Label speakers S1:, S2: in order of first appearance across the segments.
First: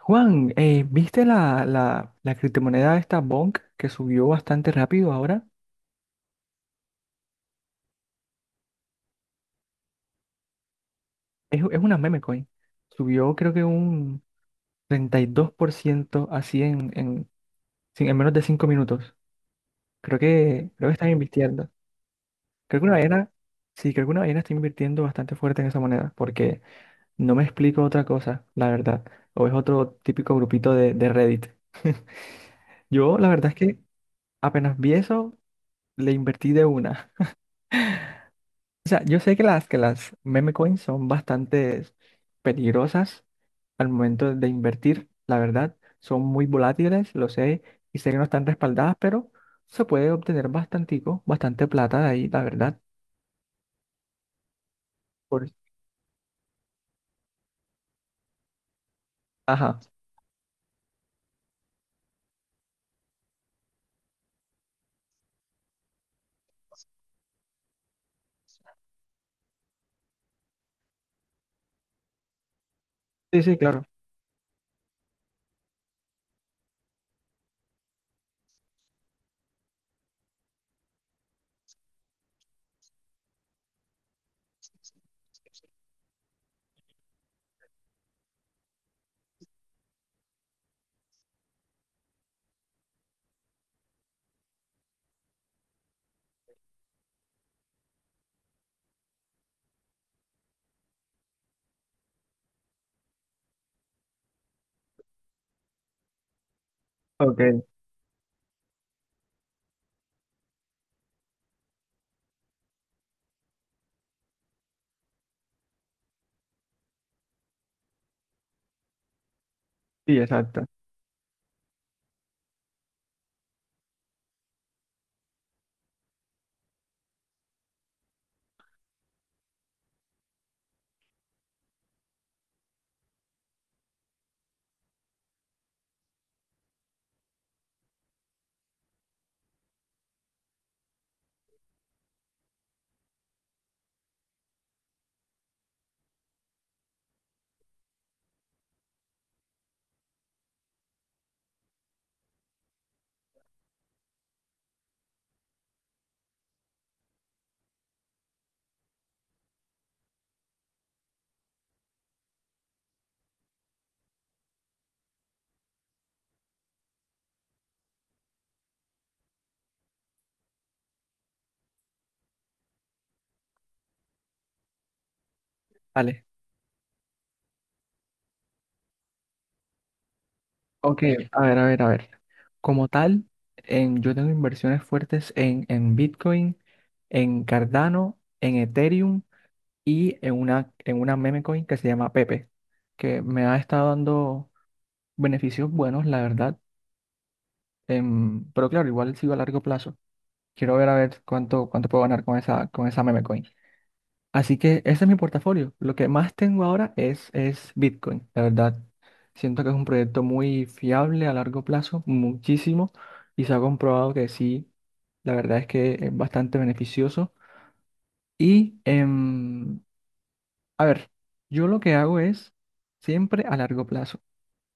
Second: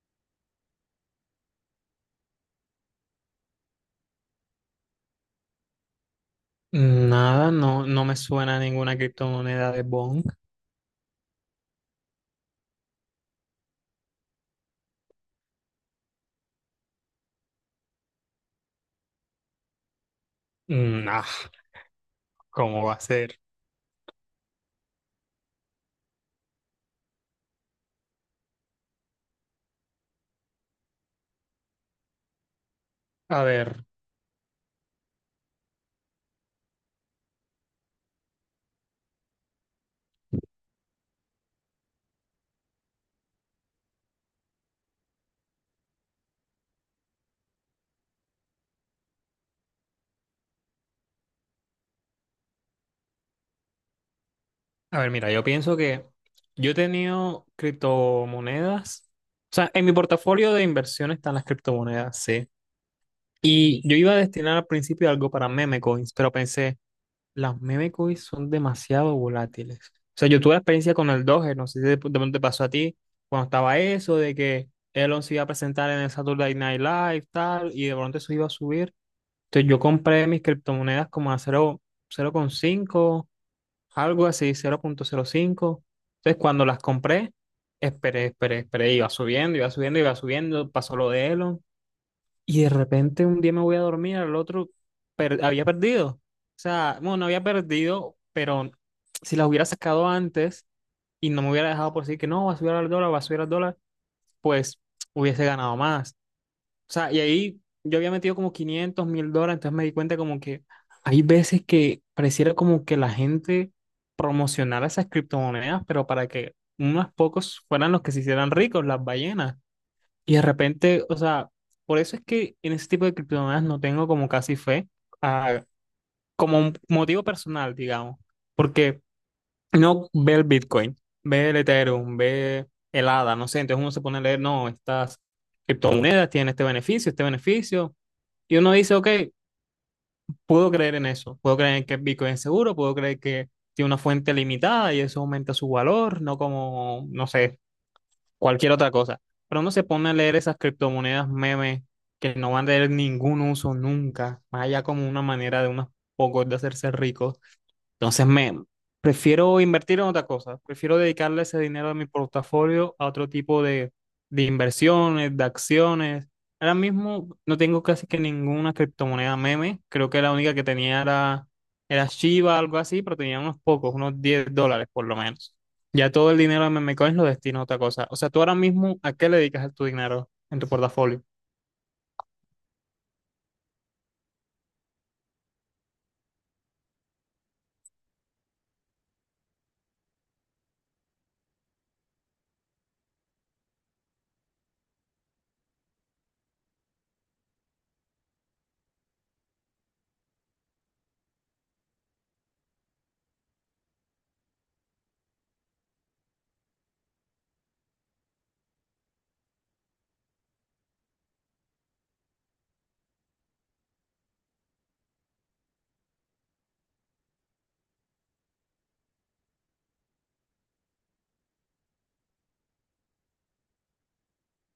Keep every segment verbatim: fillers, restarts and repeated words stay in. S1: Juan, eh, ¿viste la, la, la criptomoneda esta Bonk que subió bastante rápido ahora?
S2: Nada, no, no me suena ninguna criptomoneda de Bong.
S1: Es, es una meme coin. Subió creo que un treinta y dos por ciento así en, en, sí, en menos de cinco minutos. Creo que, creo que están
S2: Nah,
S1: invirtiendo. Creo
S2: ¿cómo
S1: que
S2: va
S1: una
S2: a
S1: ballena,
S2: ser?
S1: sí, creo que una ballena está invirtiendo bastante fuerte en esa moneda, porque no me explico otra cosa, la verdad. O es otro típico grupito de, de Reddit. Yo, la
S2: A
S1: verdad es
S2: ver,
S1: que apenas vi eso, le invertí de una. O sea, yo sé que las, que las meme coins son bastante peligrosas al momento de invertir, la verdad. Son muy volátiles, lo sé, y sé que no están respaldadas, pero se puede obtener bastantico, bastante plata de ahí, la verdad.
S2: a ver, mira, yo
S1: Por.
S2: pienso que yo he tenido criptomonedas. O sea,
S1: Ajá.
S2: en mi portafolio de inversión están las criptomonedas, sí. Y yo iba a destinar al principio algo para meme coins, pero pensé, las meme coins son demasiado volátiles. O sea, yo tuve la experiencia con el Doge, no sé si de de pronto te pasó a ti,
S1: Sí,
S2: cuando
S1: sí,
S2: estaba
S1: claro.
S2: eso de que Elon se iba a presentar en el Saturday Night Live, tal, y de pronto eso iba a subir. Entonces yo compré mis criptomonedas como a cero, cero coma cinco, algo así, cero punto cero cinco. Entonces cuando las compré, esperé, esperé, esperé, iba subiendo, iba subiendo, iba subiendo, pasó lo de Elon. Y de repente un día me voy a dormir, al otro per- había perdido. O sea, bueno, no había perdido, pero si las hubiera sacado antes y no me hubiera dejado por decir que no, va a subir al dólar, va a subir al dólar, pues hubiese ganado más. O sea, y
S1: Ok,
S2: ahí yo había metido como quinientos mil dólares, entonces me di cuenta como que hay veces que pareciera como que la gente promocionara esas criptomonedas, pero para que unos pocos fueran los que se hicieran ricos, las ballenas.
S1: sí,
S2: Y de
S1: exacto.
S2: repente, o sea, por eso es que en ese tipo de criptomonedas no tengo como casi fe, ah, como un motivo personal, digamos, porque no ve el Bitcoin, ve el Ethereum, ve el A D A, no sé, entonces uno se pone a leer, no, estas criptomonedas tienen este beneficio, este beneficio y uno dice, ok, puedo creer en eso, puedo creer en que el Bitcoin es seguro, puedo creer que tiene una fuente limitada y eso aumenta su valor, no como, no sé, cualquier otra cosa. Pero uno se pone a leer esas criptomonedas memes que no van a tener ningún uso nunca, más allá como una manera de unos pocos de hacerse ricos. Entonces me prefiero invertir en otra cosa, prefiero dedicarle ese dinero de mi portafolio a otro tipo de, de, inversiones, de acciones. Ahora mismo no tengo casi que ninguna criptomoneda meme, creo que la única que tenía era, era Shiba, algo así, pero tenía unos pocos, unos diez dólares por lo menos. Ya
S1: Vale.
S2: todo el dinero de memecoins lo destino a otra cosa. O sea, tú ahora mismo, ¿a qué le dedicas tu dinero en tu
S1: Ok,
S2: portafolio?
S1: a ver, a ver, a ver. Como tal, en, yo tengo inversiones fuertes en, en Bitcoin, en Cardano, en Ethereum. Y en una, en una meme coin que se llama Pepe, que me ha estado dando beneficios buenos, la verdad. em, pero claro, igual sigo a largo plazo. Quiero ver a ver cuánto, cuánto puedo ganar con esa, con esa meme coin. Así que ese es mi portafolio. Lo que más tengo ahora es, es Bitcoin, la verdad. Siento que es un proyecto muy fiable a largo plazo, muchísimo, y se ha comprobado que sí, la verdad es que es bastante beneficioso. Y em, A ver, yo lo que hago es siempre a largo plazo.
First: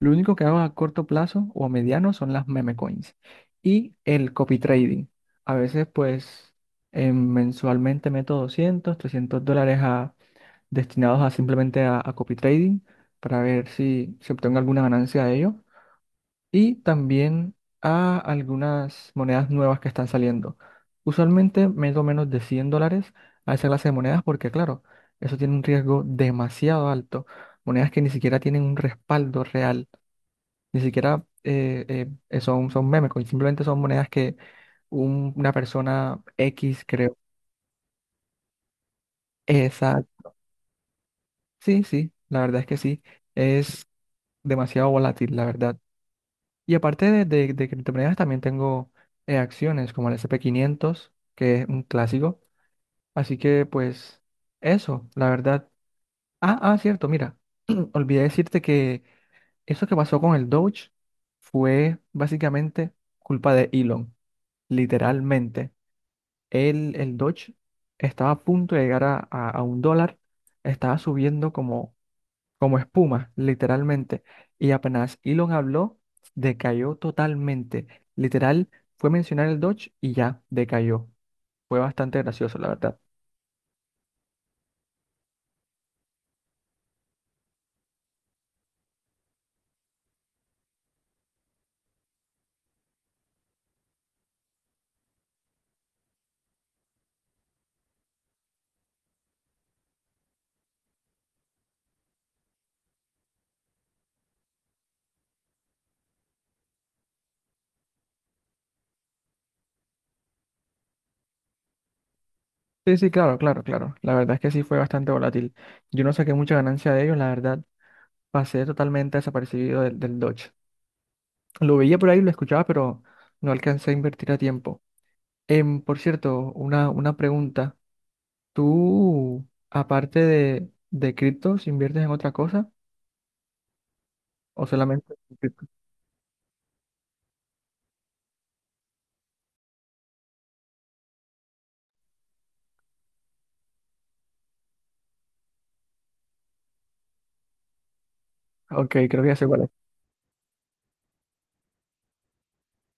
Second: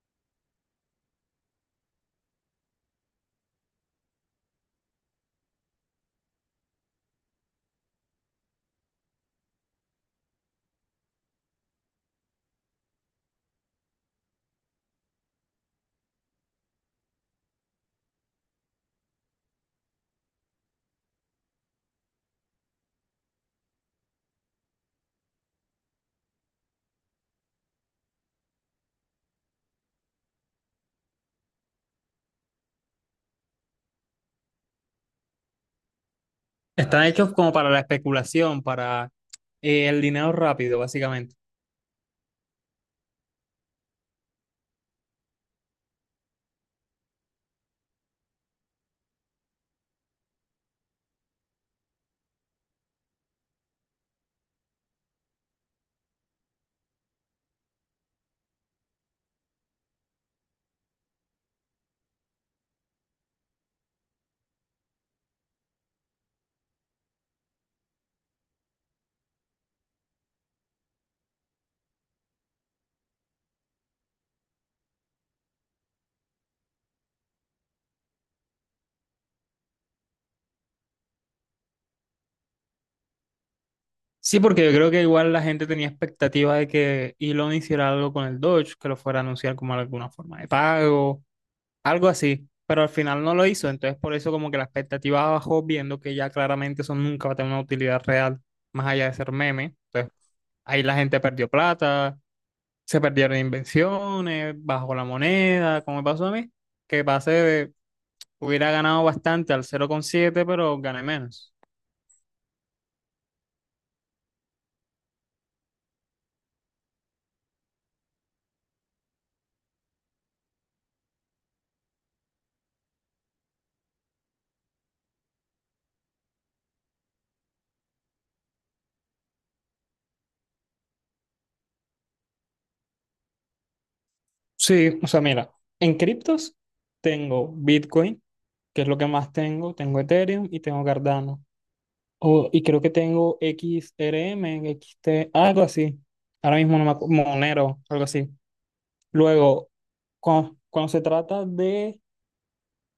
S1: Lo único que hago a corto plazo o a mediano son las meme coins y el copy trading. A veces, pues, eh, mensualmente meto doscientos, trescientos dólares a- destinados a simplemente a, a copy trading, para ver si se obtengo alguna ganancia de ello, y también a algunas monedas nuevas que están saliendo. Usualmente meto menos de cien dólares a esa clase de monedas, porque claro, eso tiene un riesgo demasiado alto. Monedas que ni siquiera tienen un respaldo real, ni siquiera eh, eh, eh, son, son meme coins, simplemente son monedas que un- una persona X
S2: Están
S1: creo.
S2: hechos como para la especulación, para eh, el
S1: Esa,
S2: dinero rápido, básicamente.
S1: sí, sí, la verdad es que sí, es demasiado volátil, la verdad. Y aparte de, de, de criptomonedas, también tengo eh, acciones como el ese pe quinientos, que es un clásico. Así que, pues, eso, la verdad. Ah, ah, cierto, mira, olvidé decirte que eso que pasó con el Doge fue básicamente culpa de Elon, literalmente. El, el Doge estaba a punto de llegar a, a, a un dólar, estaba subiendo como como espuma, literalmente. Y apenas Elon habló, decayó totalmente. Literal, fue mencionar el Dodge y ya decayó. Fue bastante gracioso, la verdad.
S2: Sí, porque yo creo que igual la gente tenía expectativa de que Elon hiciera algo con el Doge, que lo fuera a anunciar como alguna forma de pago, algo así, pero al final no lo hizo, entonces por eso como que la expectativa bajó viendo que ya claramente eso nunca va a tener una utilidad real más allá de ser meme, entonces ahí la gente perdió plata, se perdieron invenciones, bajó la moneda, como me pasó a mí, que pasé de, hubiera ganado bastante al cero coma siete, pero gané menos.
S1: Sí, sí, claro, claro, claro. La verdad es que sí fue bastante volátil. Yo no saqué mucha ganancia de ellos, la verdad. Pasé totalmente desapercibido del, del Dodge. Lo veía por ahí, lo escuchaba, pero no alcancé a invertir a tiempo. Em, por cierto, una, una pregunta. ¿Tú, aparte de, de criptos, inviertes en otra cosa? ¿O
S2: Sí, o
S1: solamente
S2: sea,
S1: en
S2: mira,
S1: cripto?
S2: en criptos tengo Bitcoin, que es lo que más tengo, tengo Ethereum y tengo Cardano. O- y creo que tengo X R M, X T, algo así. Ahora mismo no me acu- Monero, algo así.
S1: Ok, creo que ya sé cuál
S2: Luego,
S1: es.
S2: cuando, cuando se trata de,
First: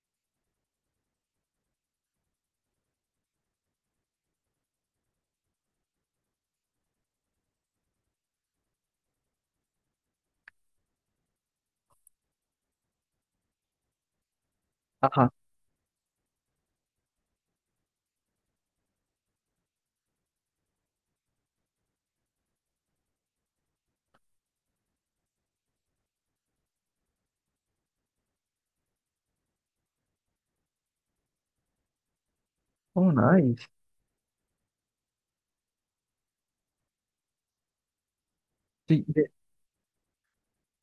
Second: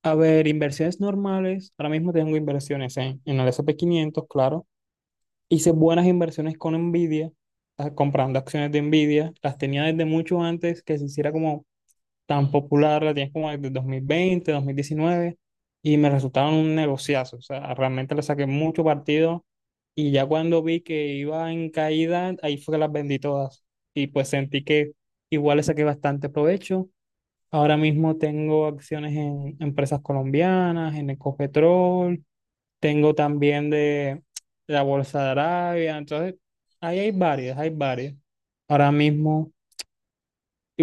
S2: a ver, inversiones normales, ahora mismo tengo inversiones en, en el S and P quinientos, claro. Hice buenas inversiones con Nvidia, ah, comprando acciones de Nvidia. Las tenía desde mucho antes que se hiciera como tan popular, la tienes como desde dos mil veinte, dos mil
S1: Ajá.
S2: diecinueve y me resultaron un negociazo. O sea, realmente le saqué mucho partido y ya cuando vi que iba en caída, ahí fue que las vendí todas. Y pues sentí que igual le saqué bastante provecho. Ahora mismo tengo acciones en empresas colombianas, en Ecopetrol,
S1: Oh,
S2: tengo
S1: nice.
S2: también de la Bolsa de Arabia, entonces ahí hay varias, hay varias. Ahora
S1: Sí, de,
S2: mismo...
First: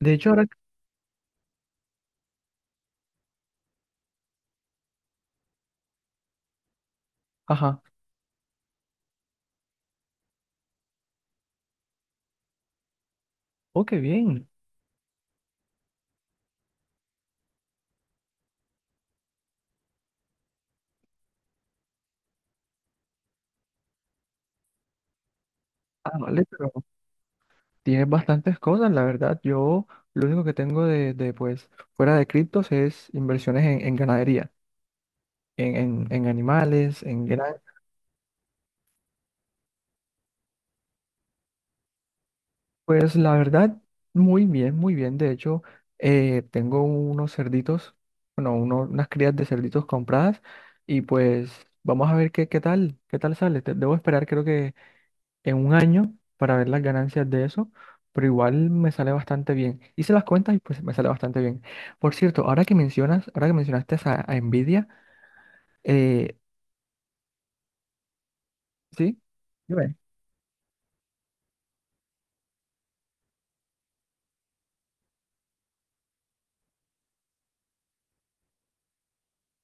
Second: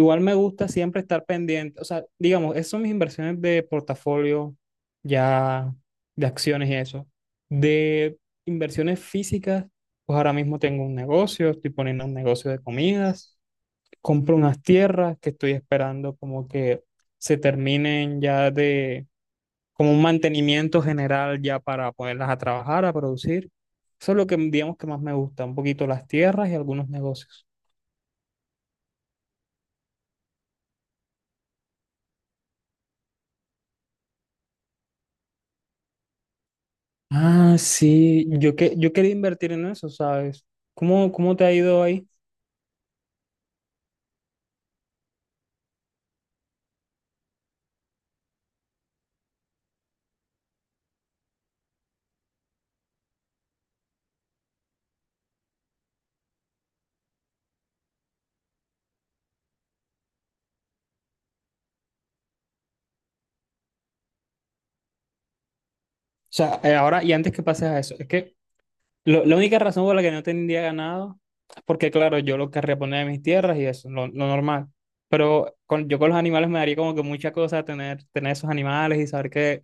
S1: de hecho
S2: me
S1: ahora,
S2: gusta siempre estar pendiente, o sea, digamos, esas son mis inversiones de portafolio, ya de acciones y eso.
S1: ajá.
S2: De inversiones físicas, pues ahora mismo tengo un negocio, estoy poniendo un negocio de comidas,
S1: Oh, qué
S2: compro
S1: bien.
S2: unas tierras que estoy esperando como que se terminen ya de, como un mantenimiento general ya para ponerlas a trabajar, a producir. Eso es lo que digamos que más me gusta, un poquito las
S1: Ah, vale,
S2: tierras y
S1: pero
S2: algunos negocios.
S1: tienes bastantes cosas, la verdad. Yo lo único que tengo de, de pues, fuera de criptos es inversiones en, en ganadería, en, en, en animales, en gran.
S2: Ah, sí, yo, que, yo quería invertir en eso, ¿sabes? ¿Cómo, cómo te ha ido ahí?
S1: Pues la verdad, muy bien, muy bien. De hecho, eh, tengo unos cerditos, bueno, uno- unas crías de cerditos compradas, y pues vamos a ver qué, qué tal, qué tal sale. Te- debo esperar, creo que en un año para ver las ganancias de eso, pero igual me sale bastante bien. Hice las cuentas y pues me sale bastante bien. Por cierto, ahora que mencionas, ahora que mencionaste a, a Nvidia.
S2: O
S1: eh,
S2: sea, eh, ahora y antes que pases a eso, es que
S1: ¿sí?
S2: lo- la única razón por
S1: Dime.
S2: la que no tendría ganado es porque, claro, yo lo querría poner en mis tierras y eso, lo, lo normal. Pero con, yo con los animales me daría como que mucha cosa tener, tener esos animales y saber que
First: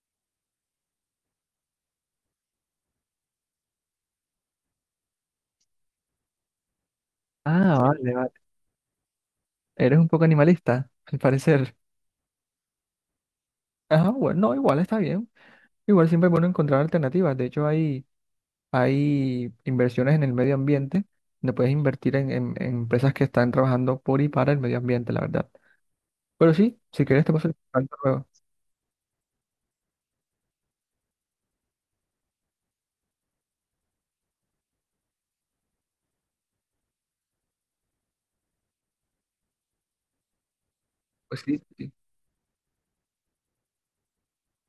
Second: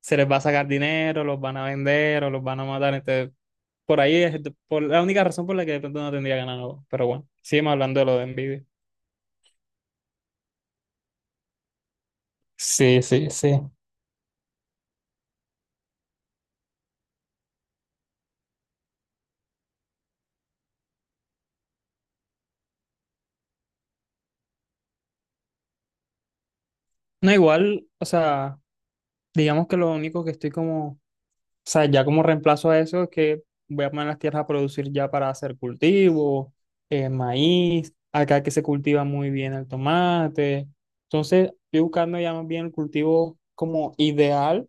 S2: se les va a sacar dinero, los van a vender o los van a matar. Entonces, por ahí es de- por la única razón por la que de pronto no tendría ganado. Pero bueno, sigamos
S1: Ah,
S2: hablando de
S1: vale,
S2: lo de
S1: vale.
S2: envidia.
S1: Eres un poco animalista, al parecer.
S2: Sí, sí, sí.
S1: Ajá, bueno, no, igual está bien. Igual siempre es bueno encontrar alternativas. De hecho, hay, hay inversiones en el medio ambiente donde puedes invertir en, en- en empresas que están trabajando por y para el medio ambiente, la verdad. Pero sí, si quieres
S2: No,
S1: te paso el
S2: igual,
S1: contacto
S2: o
S1: luego.
S2: sea, digamos que lo único que estoy como, o sea, ya como reemplazo a eso es que voy a poner las tierras a producir ya para hacer cultivo, eh, maíz, acá que se cultiva muy bien el tomate.
S1: Pues
S2: Entonces,
S1: sí,
S2: estoy
S1: sí.
S2: buscando ya más bien el cultivo como ideal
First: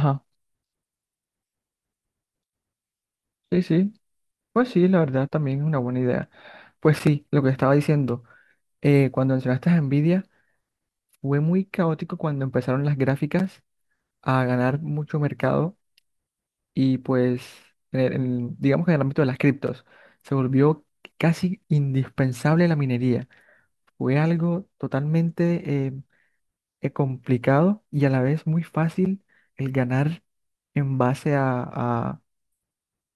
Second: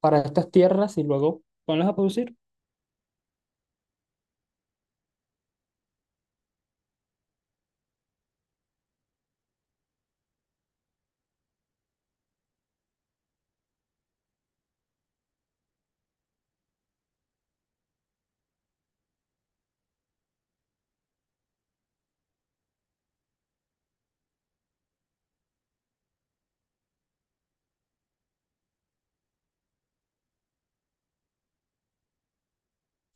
S2: para estas tierras y luego ponerlas a producir.
S1: Sí, sí, pues sí, la verdad también es una buena idea. Pues sí, lo que estaba diciendo, eh, cuando mencionaste a Nvidia, fue muy caótico cuando empezaron las gráficas a ganar mucho mercado, y pues, en el- en- digamos que en el ámbito de las criptos, se volvió casi indispensable la minería. Fue algo totalmente eh, eh, complicado y a la vez muy fácil el ganar en base a, a,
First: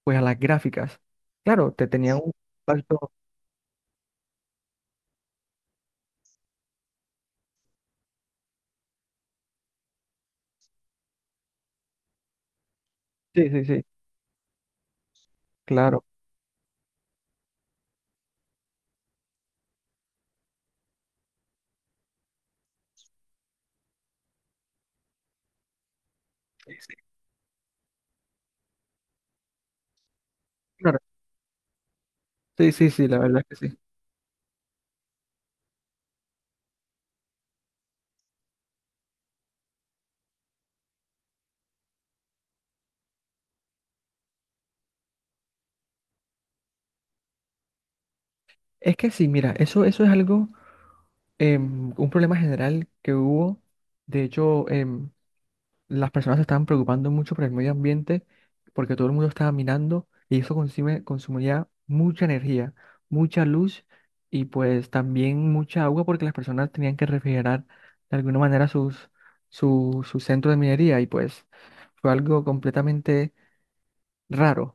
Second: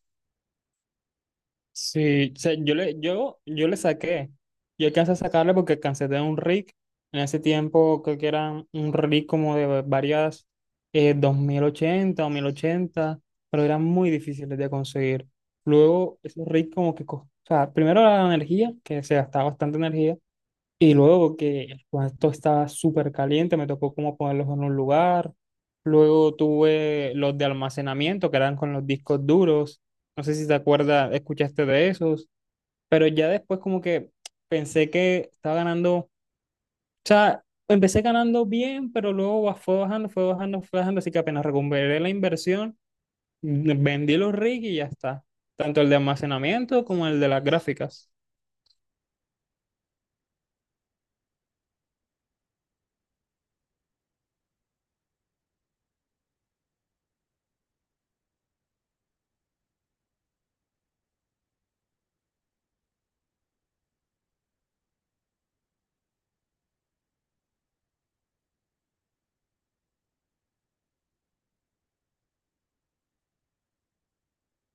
S1: pues, a las gráficas. Claro, te tenía un
S2: Sí, o sea, yo le,
S1: impacto.
S2: yo, yo le saqué. Yo alcancé a sacarle porque cansé de un rig. En ese tiempo creo que era un rig como de varias eh, dos mil ochenta o mil ochenta,
S1: Sí,
S2: pero
S1: sí, sí,
S2: eran muy difíciles de conseguir.
S1: claro.
S2: Luego, esos rigs como que, co- o sea, primero la energía, que se gastaba bastante energía, y luego que el cuarto estaba súper caliente, me tocó como ponerlos en un lugar. Luego
S1: Sí,
S2: tuve los de almacenamiento, que eran con los discos duros. No sé si te
S1: claro.
S2: acuerdas, escuchaste de esos.
S1: Sí, sí,
S2: Pero
S1: sí, la
S2: ya
S1: verdad
S2: después
S1: es que sí.
S2: como que pensé que estaba ganando. O sea, empecé ganando bien, pero luego ba- fue bajando, fue bajando, fue bajando. Así que apenas recuperé la inversión, mm, vendí los rigs y ya está. Tanto el de almacenamiento como el de las gráficas.
S1: Es que sí, mira, eso, eso es algo, em, un problema general que hubo. De hecho, em, las personas se estaban preocupando mucho por el medio ambiente, porque todo el mundo estaba minando y eso consume, consumía mucha energía, mucha luz, y pues también mucha agua, porque las personas tenían que refrigerar de alguna manera sus, su, su centro de minería, y pues fue algo completamente raro,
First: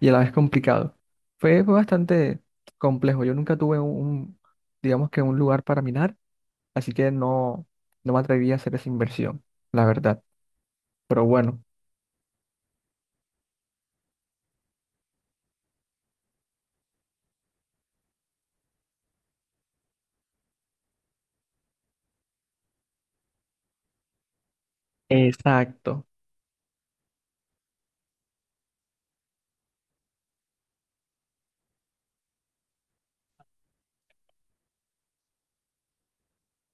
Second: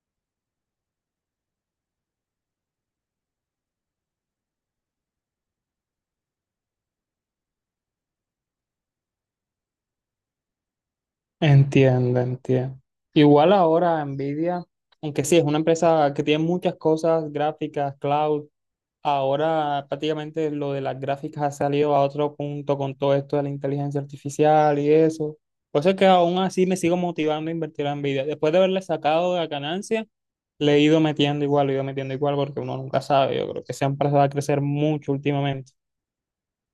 S1: y a la vez complicado. Fue, fue bastante complejo. Yo nunca tuve un, un, digamos que un lugar para minar, así que no, no me atreví a hacer esa inversión, la verdad. Pero bueno,
S2: Entiendo, entiendo. Igual ahora Nvidia, aunque sí es una empresa que tiene muchas cosas, gráficas, cloud, ahora prácticamente lo de las gráficas ha salido a otro punto con todo esto de la inteligencia artificial y eso. Por eso es que
S1: exacto.
S2: aún así me sigo motivando a invertir en Nvidia. Después de haberle sacado la ganancia, le he ido metiendo igual, le he ido metiendo igual porque uno nunca sabe. Yo creo que esa empresa va a crecer mucho últimamente.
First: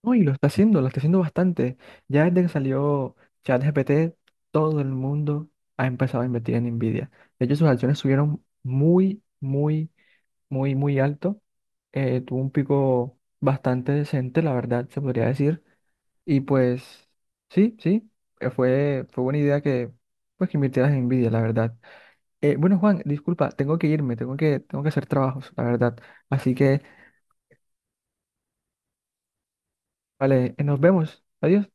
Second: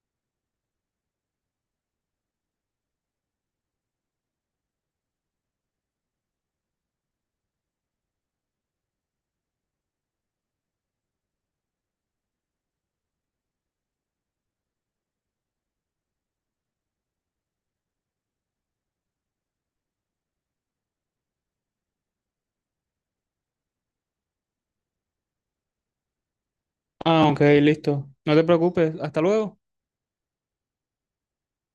S1: No, y lo está haciendo, lo está haciendo bastante. Ya desde que salió ChatGPT, todo el mundo ha empezado a invertir en Nvidia. De hecho, sus acciones subieron muy, muy, muy, muy alto. Eh, tuvo un pico bastante decente, la verdad, se podría decir. Y pues, sí, sí, eh, fue, fue buena idea que, pues, que invirtieras en Nvidia, la verdad. Eh, bueno, Juan, disculpa, tengo que irme, tengo que, tengo que hacer trabajos, la verdad. Así que,
S2: Ah, ok, listo. No te preocupes. Hasta luego.
S1: vale, eh, nos vemos. Adiós.